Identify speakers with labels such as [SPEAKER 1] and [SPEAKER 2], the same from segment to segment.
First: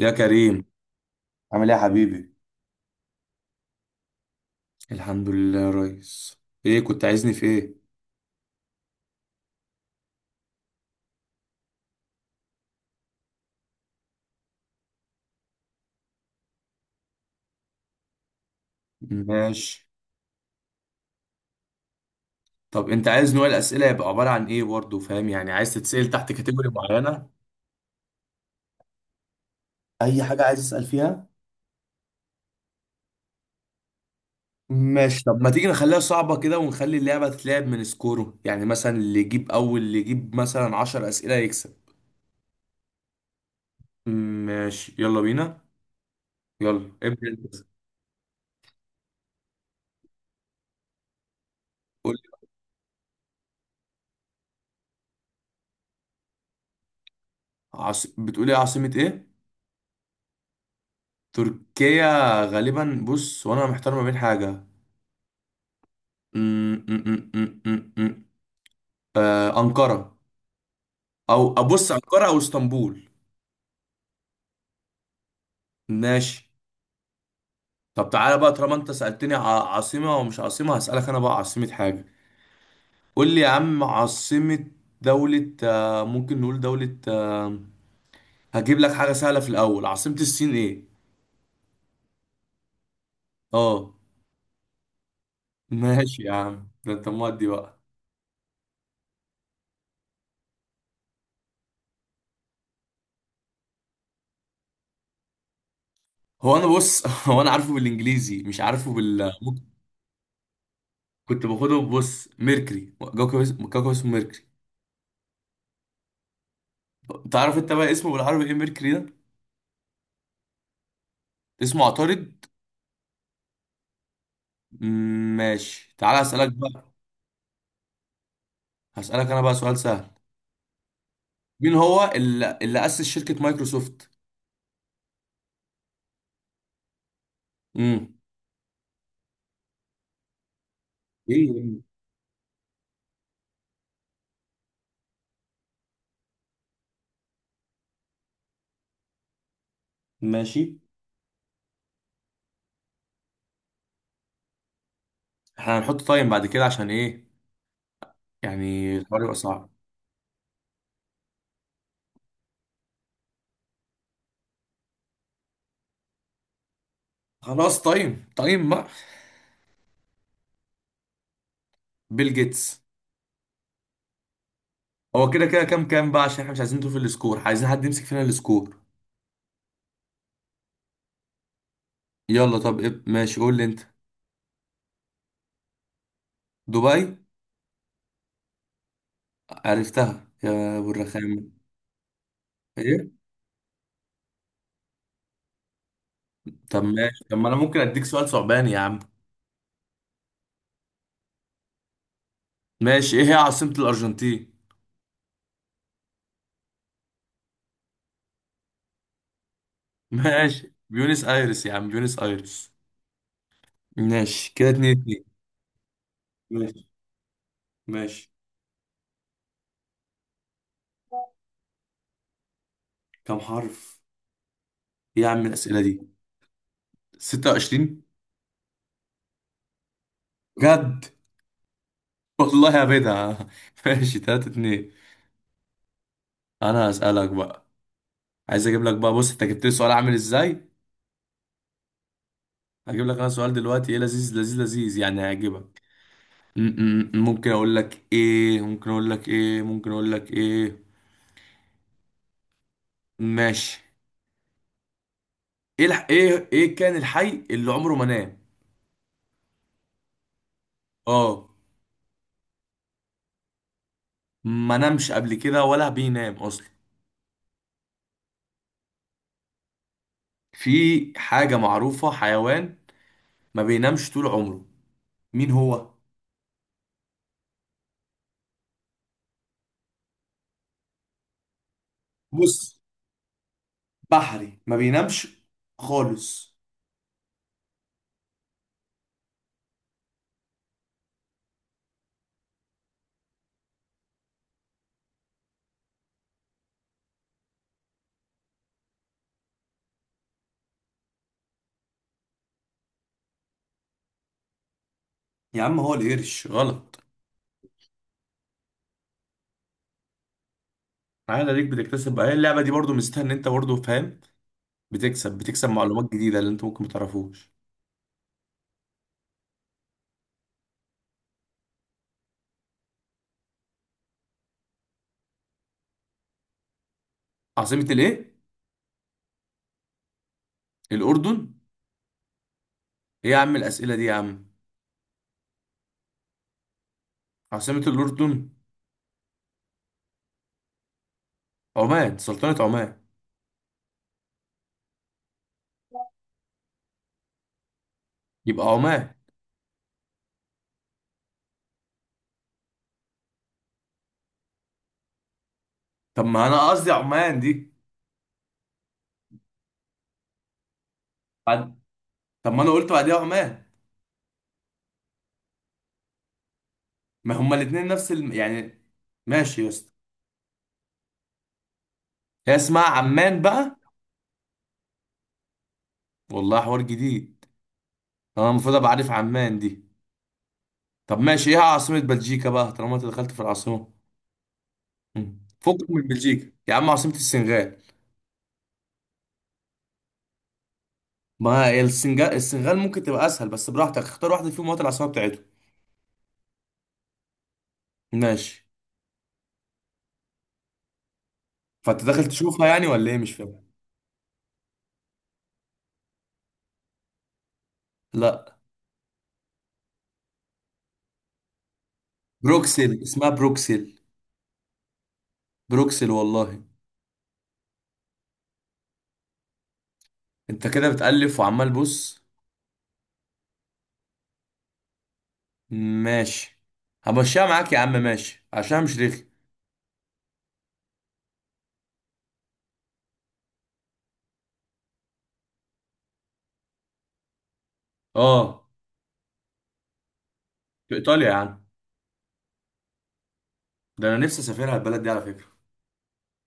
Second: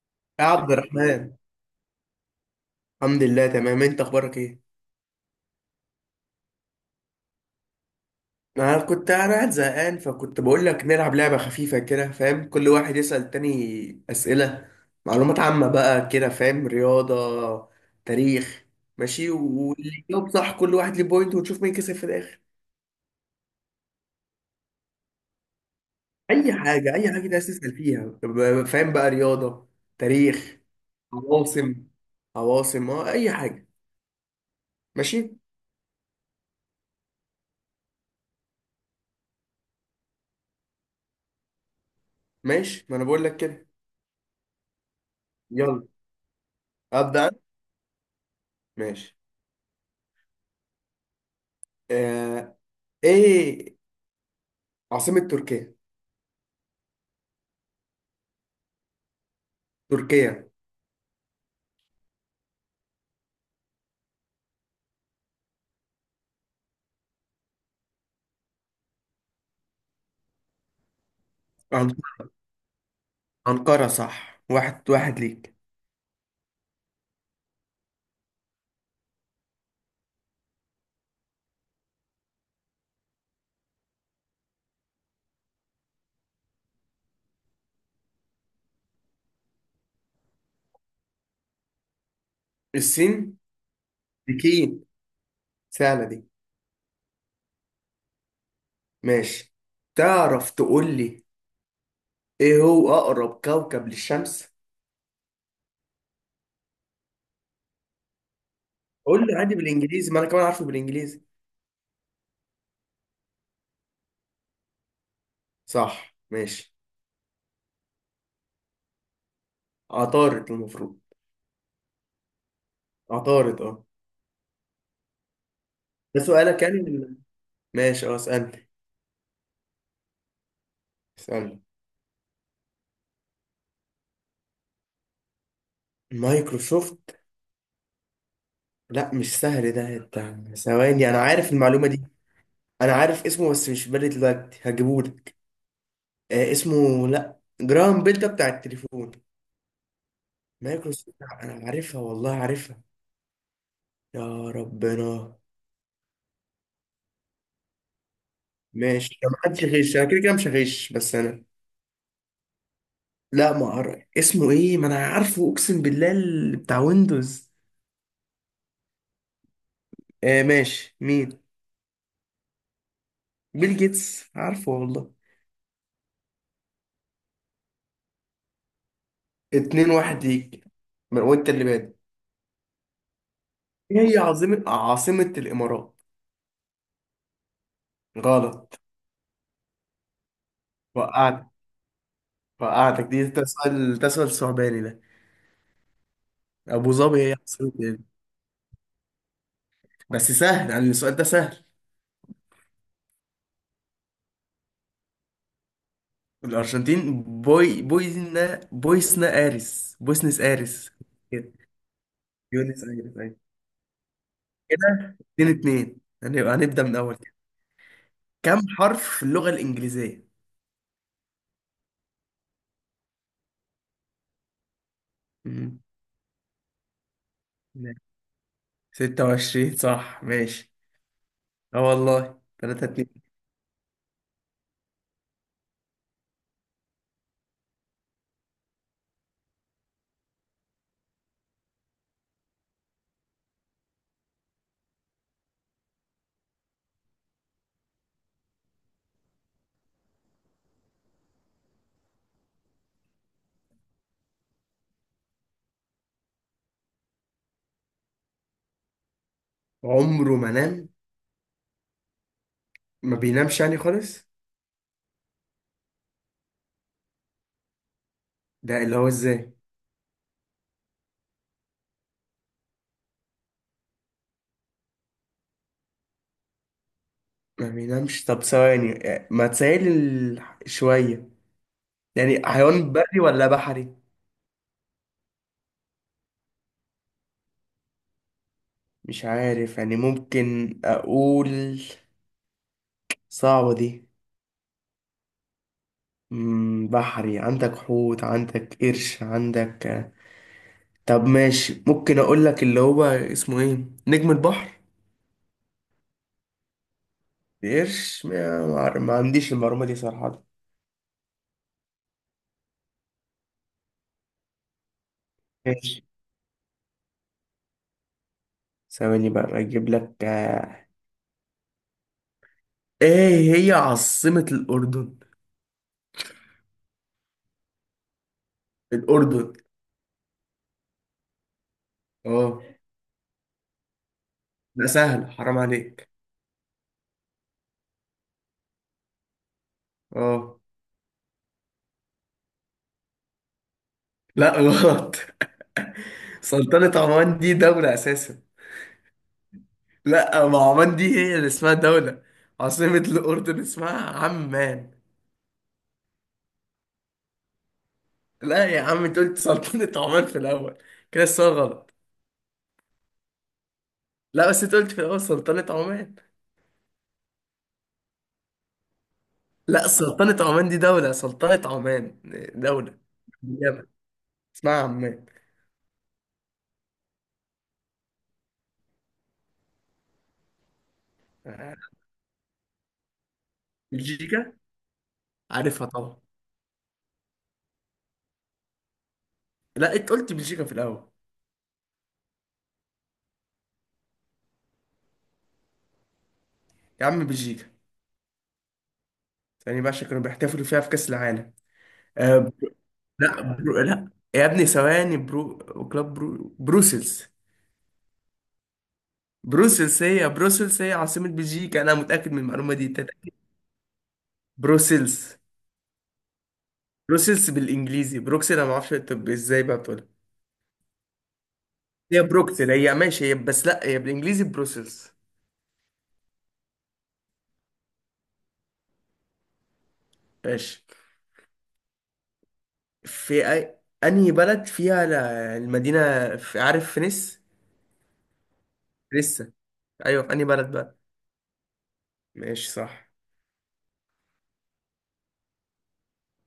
[SPEAKER 1] يا
[SPEAKER 2] يا
[SPEAKER 1] كريم،
[SPEAKER 2] عبد الرحمن،
[SPEAKER 1] عامل ايه يا حبيبي؟
[SPEAKER 2] الحمد لله، تمام. انت اخبارك ايه؟
[SPEAKER 1] الحمد لله يا ريس. ايه كنت عايزني في ايه؟
[SPEAKER 2] انا قاعد زهقان، فكنت بقول لك نلعب لعبه خفيفه كده، فاهم؟ كل واحد يسأل التاني اسئله معلومات عامه بقى كده، فاهم؟ رياضه، تاريخ، ماشي.
[SPEAKER 1] ماشي.
[SPEAKER 2] واللي يجاوب صح كل واحد ليه بوينت، ونشوف مين كسب في الاخر.
[SPEAKER 1] طب انت عايز نوع الاسئله يبقى عباره عن ايه برضه، فاهم؟ يعني عايز تتسال تحت
[SPEAKER 2] اي
[SPEAKER 1] كاتيجوري
[SPEAKER 2] حاجه، اي حاجه
[SPEAKER 1] معينه؟
[SPEAKER 2] ده تسأل فيها. فاهم بقى؟ رياضه،
[SPEAKER 1] اي حاجه عايز
[SPEAKER 2] تاريخ.
[SPEAKER 1] اسال فيها.
[SPEAKER 2] عواصم. عواصم، اه، اي حاجه.
[SPEAKER 1] ماشي.
[SPEAKER 2] ماشي.
[SPEAKER 1] طب ما تيجي نخليها صعبه كده، ونخلي اللعبه تتلعب من سكوره، يعني مثلا اللي يجيب اول، اللي يجيب مثلا 10 اسئله يكسب.
[SPEAKER 2] ماشي، ما انا بقول لك كده.
[SPEAKER 1] ماشي، يلا بينا.
[SPEAKER 2] يلا،
[SPEAKER 1] يلا ابدا
[SPEAKER 2] ابدا.
[SPEAKER 1] انت.
[SPEAKER 2] ماشي،
[SPEAKER 1] قول لي،
[SPEAKER 2] آه، ايه عاصمة تركيا؟
[SPEAKER 1] بتقول ايه، عاصمه ايه؟
[SPEAKER 2] تركيا.
[SPEAKER 1] تركيا. غالبا، بص، وانا محتار ما بين حاجه. أمم، أمم، أمم، أمم، أمم. أنقرة. أو أبص، أنقرة
[SPEAKER 2] أنق-
[SPEAKER 1] أو اسطنبول.
[SPEAKER 2] أنقرة. صح، واحد واحد ليك.
[SPEAKER 1] ماشي. طب تعالى بقى، طالما أنت سألتني عاصمة ومش عاصمة، هسألك أنا بقى عاصمة حاجة. قول لي يا عم عاصمة دولة، ممكن نقول دولة، هجيب لك حاجة سهلة في الأول. عاصمة الصين إيه؟
[SPEAKER 2] الصين،
[SPEAKER 1] أه.
[SPEAKER 2] بكين. سهلة
[SPEAKER 1] ماشي
[SPEAKER 2] دي.
[SPEAKER 1] يا عم، ده أنت مودي بقى.
[SPEAKER 2] ماشي. تعرف تقول لي، ايه هو أقرب كوكب للشمس؟
[SPEAKER 1] هو أنا بص هو أنا عارفه بالإنجليزي، مش عارفه
[SPEAKER 2] قول
[SPEAKER 1] بال
[SPEAKER 2] لي عادي بالإنجليزي، ما أنا كمان عارفه بالإنجليزي.
[SPEAKER 1] كنت باخده، بص، ميركري، كوكب اسمه، كوكب اسمه ميركري.
[SPEAKER 2] صح. ماشي.
[SPEAKER 1] تعرف انت بقى اسمه بالعربي ايه، ميركوري ده؟
[SPEAKER 2] عطارد المفروض.
[SPEAKER 1] اسمه عطارد.
[SPEAKER 2] عطارد، اه.
[SPEAKER 1] ماشي، تعال
[SPEAKER 2] ده
[SPEAKER 1] اسالك
[SPEAKER 2] سؤالك يعني
[SPEAKER 1] بقى.
[SPEAKER 2] ولا-؟ ماشي، اه، اسألني.
[SPEAKER 1] هسالك انا بقى سؤال سهل.
[SPEAKER 2] اسألني.
[SPEAKER 1] مين هو اللي اسس شركة مايكروسوفت؟
[SPEAKER 2] مايكروسوفت.
[SPEAKER 1] امم
[SPEAKER 2] لا، مش سهل ده. ثواني، أنا عارف
[SPEAKER 1] ايه؟
[SPEAKER 2] المعلومة دي. أنا عارف اسمه بس مش في بالي دلوقتي، هجيبهولك. اسمه، لا، جرام بيل ده بتاع التليفون.
[SPEAKER 1] ماشي،
[SPEAKER 2] مايكروسوفت. انا عارفها، والله عارفها. يا ربنا.
[SPEAKER 1] احنا هنحط تايم بعد كده عشان ايه؟ يعني
[SPEAKER 2] ماشي،
[SPEAKER 1] الحوار
[SPEAKER 2] طب
[SPEAKER 1] يبقى
[SPEAKER 2] ما حدش
[SPEAKER 1] صعب.
[SPEAKER 2] يغش. انا كده كده مش هغش، بس انا. لا، ما اعرف اسمه ايه، ما انا عارفه اقسم بالله، اللي بتاع ويندوز.
[SPEAKER 1] خلاص، تايم تايم بقى.
[SPEAKER 2] ماشي، مين؟
[SPEAKER 1] بيل جيتس.
[SPEAKER 2] بيل جيتس، عارفه والله.
[SPEAKER 1] هو كده كده كام كام بقى، عشان احنا مش عايزين نطول في السكور، عايزين حد يمسك فينا السكور.
[SPEAKER 2] اتنين واحد ليك. وانت اللي بادئ.
[SPEAKER 1] يلا. طب إيه؟ ماشي، قول لي انت.
[SPEAKER 2] ايه هي عاصمة الامارات؟
[SPEAKER 1] دبي.
[SPEAKER 2] غلط.
[SPEAKER 1] عرفتها يا ابو
[SPEAKER 2] وقعت.
[SPEAKER 1] الرخام.
[SPEAKER 2] وقعتك
[SPEAKER 1] ايه؟
[SPEAKER 2] دي. ده سؤال صعباني ده.
[SPEAKER 1] طب
[SPEAKER 2] ابو
[SPEAKER 1] ماشي.
[SPEAKER 2] ظبي هي
[SPEAKER 1] طب ما انا
[SPEAKER 2] عاصمة،
[SPEAKER 1] ممكن اديك
[SPEAKER 2] ايه؟
[SPEAKER 1] سؤال صعباني يا عم.
[SPEAKER 2] بس سهل يعني، السؤال ده سهل.
[SPEAKER 1] ماشي، ايه هي عاصمة الأرجنتين؟
[SPEAKER 2] الأرجنتين. بوي، بويزنا، بويسنا آريس، بويسنس
[SPEAKER 1] ماشي،
[SPEAKER 2] آريس.
[SPEAKER 1] بيونس
[SPEAKER 2] كده،
[SPEAKER 1] ايرس يا عم، بيونس ايرس.
[SPEAKER 2] بيونس آريس، أيوة.
[SPEAKER 1] ماشي، كده اتنين
[SPEAKER 2] كده،
[SPEAKER 1] اتنين.
[SPEAKER 2] اتنين اتنين. هنبدأ
[SPEAKER 1] ماشي،
[SPEAKER 2] من أول كده.
[SPEAKER 1] ماشي.
[SPEAKER 2] كم حرف في اللغة الإنجليزية؟
[SPEAKER 1] كم حرف؟ ايه يا عم
[SPEAKER 2] مم.
[SPEAKER 1] الأسئلة دي؟ 26.
[SPEAKER 2] 26، صح. ماشي.
[SPEAKER 1] بجد.
[SPEAKER 2] اه، والله.
[SPEAKER 1] والله يا
[SPEAKER 2] تلاتة اتنين.
[SPEAKER 1] بدعة ماشي، تلاتة اتنين. انا هسألك بقى. عايز اجيب لك بقى، بص انت جبت لي سؤال عامل ازاي. هجيب لك انا سؤال دلوقتي ايه لذيذ لذيذ لذيذ، يعني هيعجبك. ممكن اقول لك ايه، ممكن اقول لك ايه، ممكن اقول لك ايه. ماشي. ايه كان الحي اللي عمره ما نام.
[SPEAKER 2] عمره ما نام؟
[SPEAKER 1] اه.
[SPEAKER 2] ما بينامش يعني خالص؟
[SPEAKER 1] ما نامش قبل كده ولا بينام اصلا.
[SPEAKER 2] ده اللي هو ازاي؟
[SPEAKER 1] في حاجة معروفة، حيوان، ما بينامش طول عمره. مين هو؟
[SPEAKER 2] ما بينامش؟ طب ثواني. ما تسهل شوية. يعني
[SPEAKER 1] بص،
[SPEAKER 2] حيوان بري ولا بحري؟
[SPEAKER 1] بحري، ما بينامش خالص.
[SPEAKER 2] مش عارف يعني، ممكن أقول. صعبة دي. بحري، عندك حوت، عندك قرش، عندك. طب ماشي، ممكن اقول لك اللي هو اسمه ايه؟ نجم البحر.
[SPEAKER 1] يا عم، هو القرش غلط.
[SPEAKER 2] قرش. ما عنديش المعلومة دي صراحة.
[SPEAKER 1] عادي، ليك، بتكتسب بقى. هي اللعبة دي برضو ميزتها ان انت برضو فاهم، بتكسب
[SPEAKER 2] ماشي.
[SPEAKER 1] معلومات جديدة اللي انت ممكن ما تعرفوش.
[SPEAKER 2] ثواني بقى اجيب لك. ايه هي عاصمة الأردن؟
[SPEAKER 1] عاصمة الايه؟
[SPEAKER 2] الأردن،
[SPEAKER 1] الاردن.
[SPEAKER 2] اه.
[SPEAKER 1] ايه يا عم الاسئلة دي يا عم!
[SPEAKER 2] لا، سهل، حرام عليك.
[SPEAKER 1] عاصمة الاردن.
[SPEAKER 2] اه.
[SPEAKER 1] عمان، سلطنة عمان.
[SPEAKER 2] لا، غلط. سلطنة عمان دي دولة أساسا.
[SPEAKER 1] يبقى عمان.
[SPEAKER 2] لا، ما عمان دي هي اللي اسمها دولة. عاصمة الأردن اسمها عمان.
[SPEAKER 1] طب ما انا قصدي عمان دي.
[SPEAKER 2] لا يا عم، انت قلت سلطنة عمان في الأول، كده السؤال
[SPEAKER 1] بعد-
[SPEAKER 2] غلط.
[SPEAKER 1] طب ما انا قلت بعديها عمان.
[SPEAKER 2] لا، بس انت قلت في الأول سلطنة عمان.
[SPEAKER 1] ما هما الاتنين نفس يعني. ماشي يا
[SPEAKER 2] لا،
[SPEAKER 1] اسطى.
[SPEAKER 2] سلطنة عمان دي دولة. سلطنة عمان
[SPEAKER 1] هي اسمها
[SPEAKER 2] دولة في
[SPEAKER 1] عمان بقى.
[SPEAKER 2] اليمن اسمها عمان.
[SPEAKER 1] والله حوار جديد. انا المفروض ابقى عارف عمان دي. طب ماشي، ايه
[SPEAKER 2] آه،
[SPEAKER 1] عاصمة بلجيكا بقى، طالما انت دخلت في العاصمة.
[SPEAKER 2] بلجيكا؟ عارفها
[SPEAKER 1] فكك من
[SPEAKER 2] طبعا.
[SPEAKER 1] بلجيكا يا عم. عاصمة السنغال.
[SPEAKER 2] لا، انت قلت بلجيكا في الأول.
[SPEAKER 1] ما هي السنغال، السنغال ممكن تبقى اسهل، بس براحتك، اختار واحدة فيهم وهات العاصمة بتاعتهم.
[SPEAKER 2] يا عم، بلجيكا.
[SPEAKER 1] ماشي.
[SPEAKER 2] ثاني بقى عشان كانوا بيحتفلوا فيها في كأس العالم.
[SPEAKER 1] فانت داخل
[SPEAKER 2] آه ب-
[SPEAKER 1] تشوفها يعني ولا ايه؟ مش
[SPEAKER 2] لا،
[SPEAKER 1] فاهم.
[SPEAKER 2] لا. يا ابني ثواني، بروسلز.
[SPEAKER 1] لا،
[SPEAKER 2] بروسلز هي عاصمة بلجيكا. أنا متأكد من المعلومة دي،
[SPEAKER 1] بروكسل، اسمها
[SPEAKER 2] تتأكد.
[SPEAKER 1] بروكسل.
[SPEAKER 2] بروسلز
[SPEAKER 1] بروكسل والله.
[SPEAKER 2] بروسلز بالانجليزي، بروكسل انا ما اعرفش. طب ازاي بقى بتقولها؟
[SPEAKER 1] انت كده بتألف وعمال
[SPEAKER 2] هي
[SPEAKER 1] بص.
[SPEAKER 2] بروكسل، هي ماشي، هي، بس لا، هي بالانجليزي بروسلز.
[SPEAKER 1] ماشي، همشيها معاك يا عم، ماشي، عشان مش رخي.
[SPEAKER 2] ماشي. في أي... انهي بلد فيها المدينة؟ في، عارف، فينيس،
[SPEAKER 1] اه.
[SPEAKER 2] لسه؟ ايوه. في انهي بلد
[SPEAKER 1] في
[SPEAKER 2] بقى؟
[SPEAKER 1] ايطاليا يا عم.
[SPEAKER 2] ماشي صح.
[SPEAKER 1] ده انا نفسي اسافرها البلد دي على فكره.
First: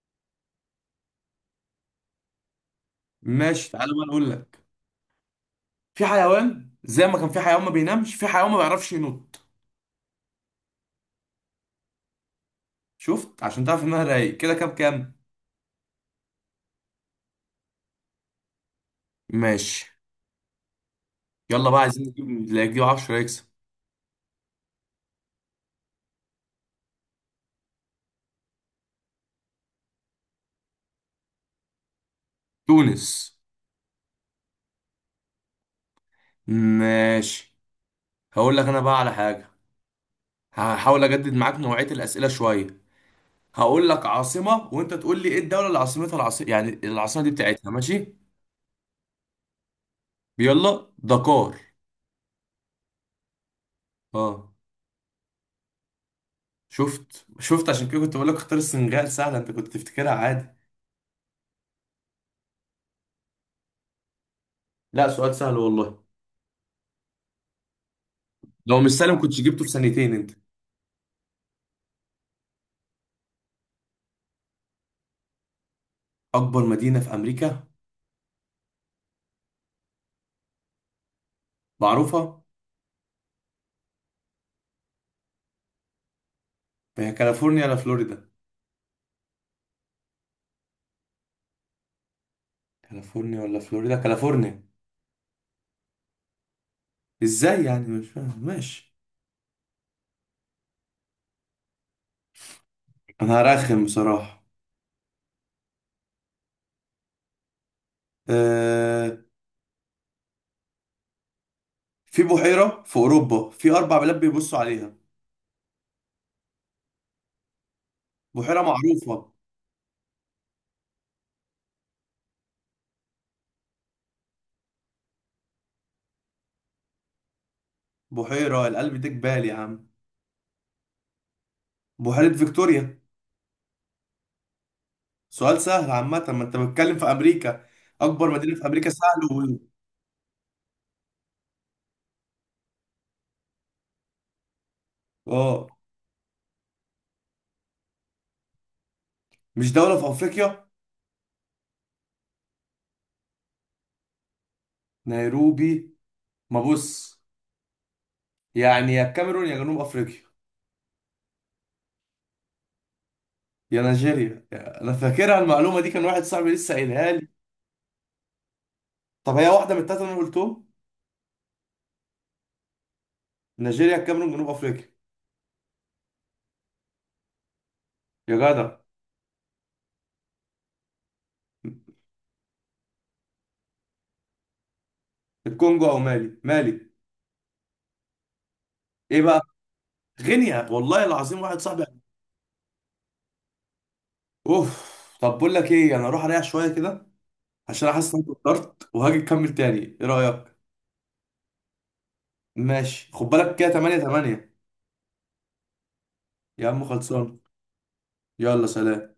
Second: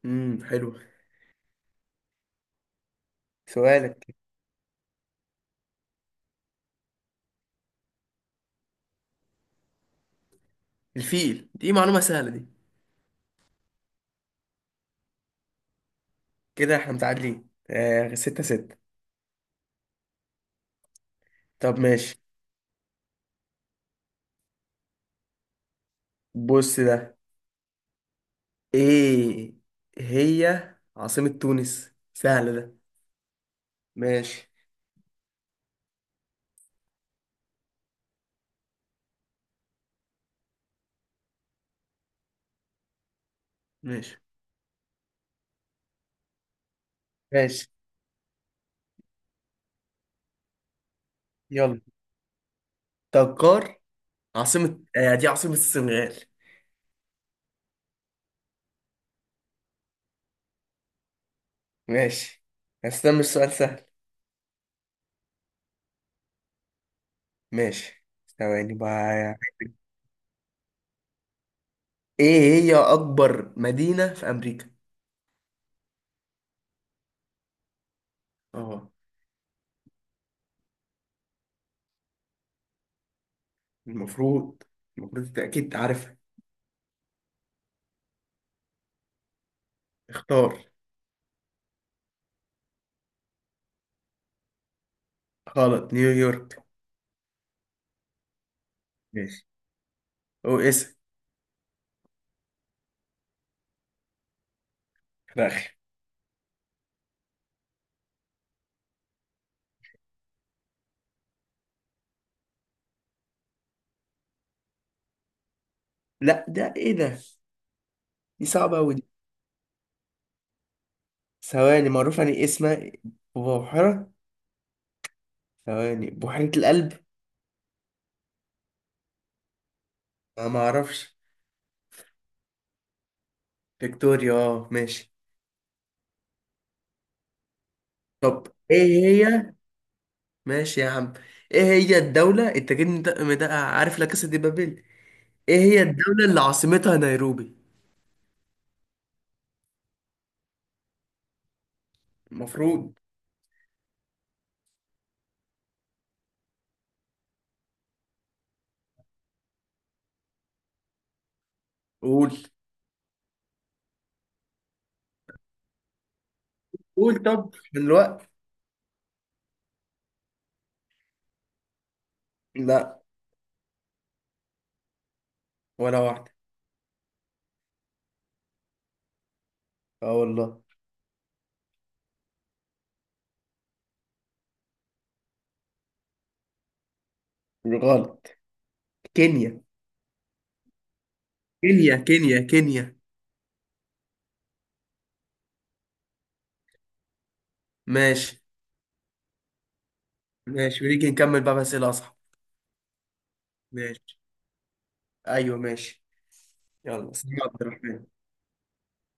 [SPEAKER 2] حلو.
[SPEAKER 1] ماشي، تعالى
[SPEAKER 2] سؤالك.
[SPEAKER 1] بقى اقول لك. في حيوان، زي ما كان في حيوان ما بينامش، في حيوان ما بيعرفش ينط.
[SPEAKER 2] الفيل، دي معلومة سهلة دي.
[SPEAKER 1] شفت، عشان تعرف انها رايق كده؟ كام كام؟
[SPEAKER 2] كده احنا متعادلين، ستة ستة.
[SPEAKER 1] ماشي. يلا
[SPEAKER 2] طب
[SPEAKER 1] بقى، عايزين
[SPEAKER 2] ماشي.
[SPEAKER 1] نجيب اللي يجيب 10 يكسب.
[SPEAKER 2] بص ده، ايه هي عاصمة تونس؟ سهلة ده.
[SPEAKER 1] تونس.
[SPEAKER 2] ماشي.
[SPEAKER 1] ماشي. هقول لك انا بقى على حاجه. هحاول اجدد معاك نوعيه الاسئله شويه. هقول لك
[SPEAKER 2] ماشي.
[SPEAKER 1] عاصمه وانت تقول لي ايه الدوله اللي عاصمتها العاصمه، يعني العاصمه دي
[SPEAKER 2] ماشي.
[SPEAKER 1] بتاعتها. ماشي. يلا، دكار.
[SPEAKER 2] يلا. تجار،
[SPEAKER 1] اه.
[SPEAKER 2] عاصمة، دي عاصمة السنغال.
[SPEAKER 1] شفت شفت، عشان كده كنت بقول لك اختار السنغال سهله، انت كنت تفتكرها عادي.
[SPEAKER 2] ماشي. هستنى السؤال سهل.
[SPEAKER 1] لا، سؤال سهل والله.
[SPEAKER 2] ماشي. ثواني
[SPEAKER 1] لو مش سهل ما
[SPEAKER 2] بقى.
[SPEAKER 1] كنتش جبته في ثانيتين انت.
[SPEAKER 2] ايه هي أكبر مدينة في أمريكا؟
[SPEAKER 1] اكبر مدينه في امريكا؟
[SPEAKER 2] اه.
[SPEAKER 1] معروفه.
[SPEAKER 2] المفروض. المفروض، انت أكيد عارفها.
[SPEAKER 1] هي كاليفورنيا ولا فلوريدا؟
[SPEAKER 2] اختار.
[SPEAKER 1] كاليفورنيا ولا فلوريدا، كاليفورنيا.
[SPEAKER 2] غلط، نيويورك.
[SPEAKER 1] ازاي يعني؟ مش فاهم. ماشي.
[SPEAKER 2] ماشي. او اسم.
[SPEAKER 1] انا هرخم بصراحه.
[SPEAKER 2] رخي.
[SPEAKER 1] أه... في بحيره في اوروبا في اربع بلاد بيبصوا عليها.
[SPEAKER 2] لا، ده ايه ده؟ دي
[SPEAKER 1] بحيره
[SPEAKER 2] صعبة أوي دي.
[SPEAKER 1] معروفه.
[SPEAKER 2] ثواني، معروف يعني إيه اسمها؟ بحيرة. ثواني، بحيرة القلب.
[SPEAKER 1] بحيره القلب ده جبال يا عم.
[SPEAKER 2] أنا ما أعرفش.
[SPEAKER 1] بحيره فيكتوريا.
[SPEAKER 2] فيكتوريا، اه. ماشي.
[SPEAKER 1] سؤال سهل عامه، ما انت بتتكلم في امريكا. اكبر
[SPEAKER 2] طب،
[SPEAKER 1] مدينه في
[SPEAKER 2] ايه
[SPEAKER 1] امريكا سهل.
[SPEAKER 2] هي؟ ماشي يا عم. ايه هي الدولة، التاجين مدقق مدقق، عارف، لا كاسا دي بابيل. ايه
[SPEAKER 1] اه.
[SPEAKER 2] هي الدولة اللي عاصمتها نيروبي؟
[SPEAKER 1] مش دولة في افريقيا؟
[SPEAKER 2] المفروض.
[SPEAKER 1] نيروبي. ما بص، يعني يا الكاميرون يا جنوب افريقيا،
[SPEAKER 2] قول.
[SPEAKER 1] يا نيجيريا انا فاكرها المعلومة دي، كان واحد صاحبي لسه قايلها
[SPEAKER 2] قول
[SPEAKER 1] لي.
[SPEAKER 2] طب من الوقت.
[SPEAKER 1] طب هي واحدة من التلاتة اللي انا قلتهم؟
[SPEAKER 2] لا.
[SPEAKER 1] نيجيريا، الكاميرون، جنوب افريقيا.
[SPEAKER 2] ولا واحدة.
[SPEAKER 1] يا جدع.
[SPEAKER 2] اه والله.
[SPEAKER 1] الكونجو او مالي، مالي.
[SPEAKER 2] غلط.
[SPEAKER 1] ايه بقى؟
[SPEAKER 2] كينيا،
[SPEAKER 1] غينيا والله العظيم، واحد صاحبي.
[SPEAKER 2] كينيا، كينيا، كينيا.
[SPEAKER 1] اوف. طب بقول لك ايه، انا اروح اريح شوية كده، عشان احس ان انا
[SPEAKER 2] ماشي.
[SPEAKER 1] اتوترت، وهاجي نكمل تاني. ايه رأيك؟
[SPEAKER 2] ماشي ونيجي نكمل بقى بس الأصعب.
[SPEAKER 1] ماشي. خد بالك كده 8
[SPEAKER 2] ماشي.
[SPEAKER 1] 8
[SPEAKER 2] ايوه، ماشي.
[SPEAKER 1] يا عم
[SPEAKER 2] يلا، سلام
[SPEAKER 1] خلصان.
[SPEAKER 2] يا عبد الرحمن.
[SPEAKER 1] يلا سلام.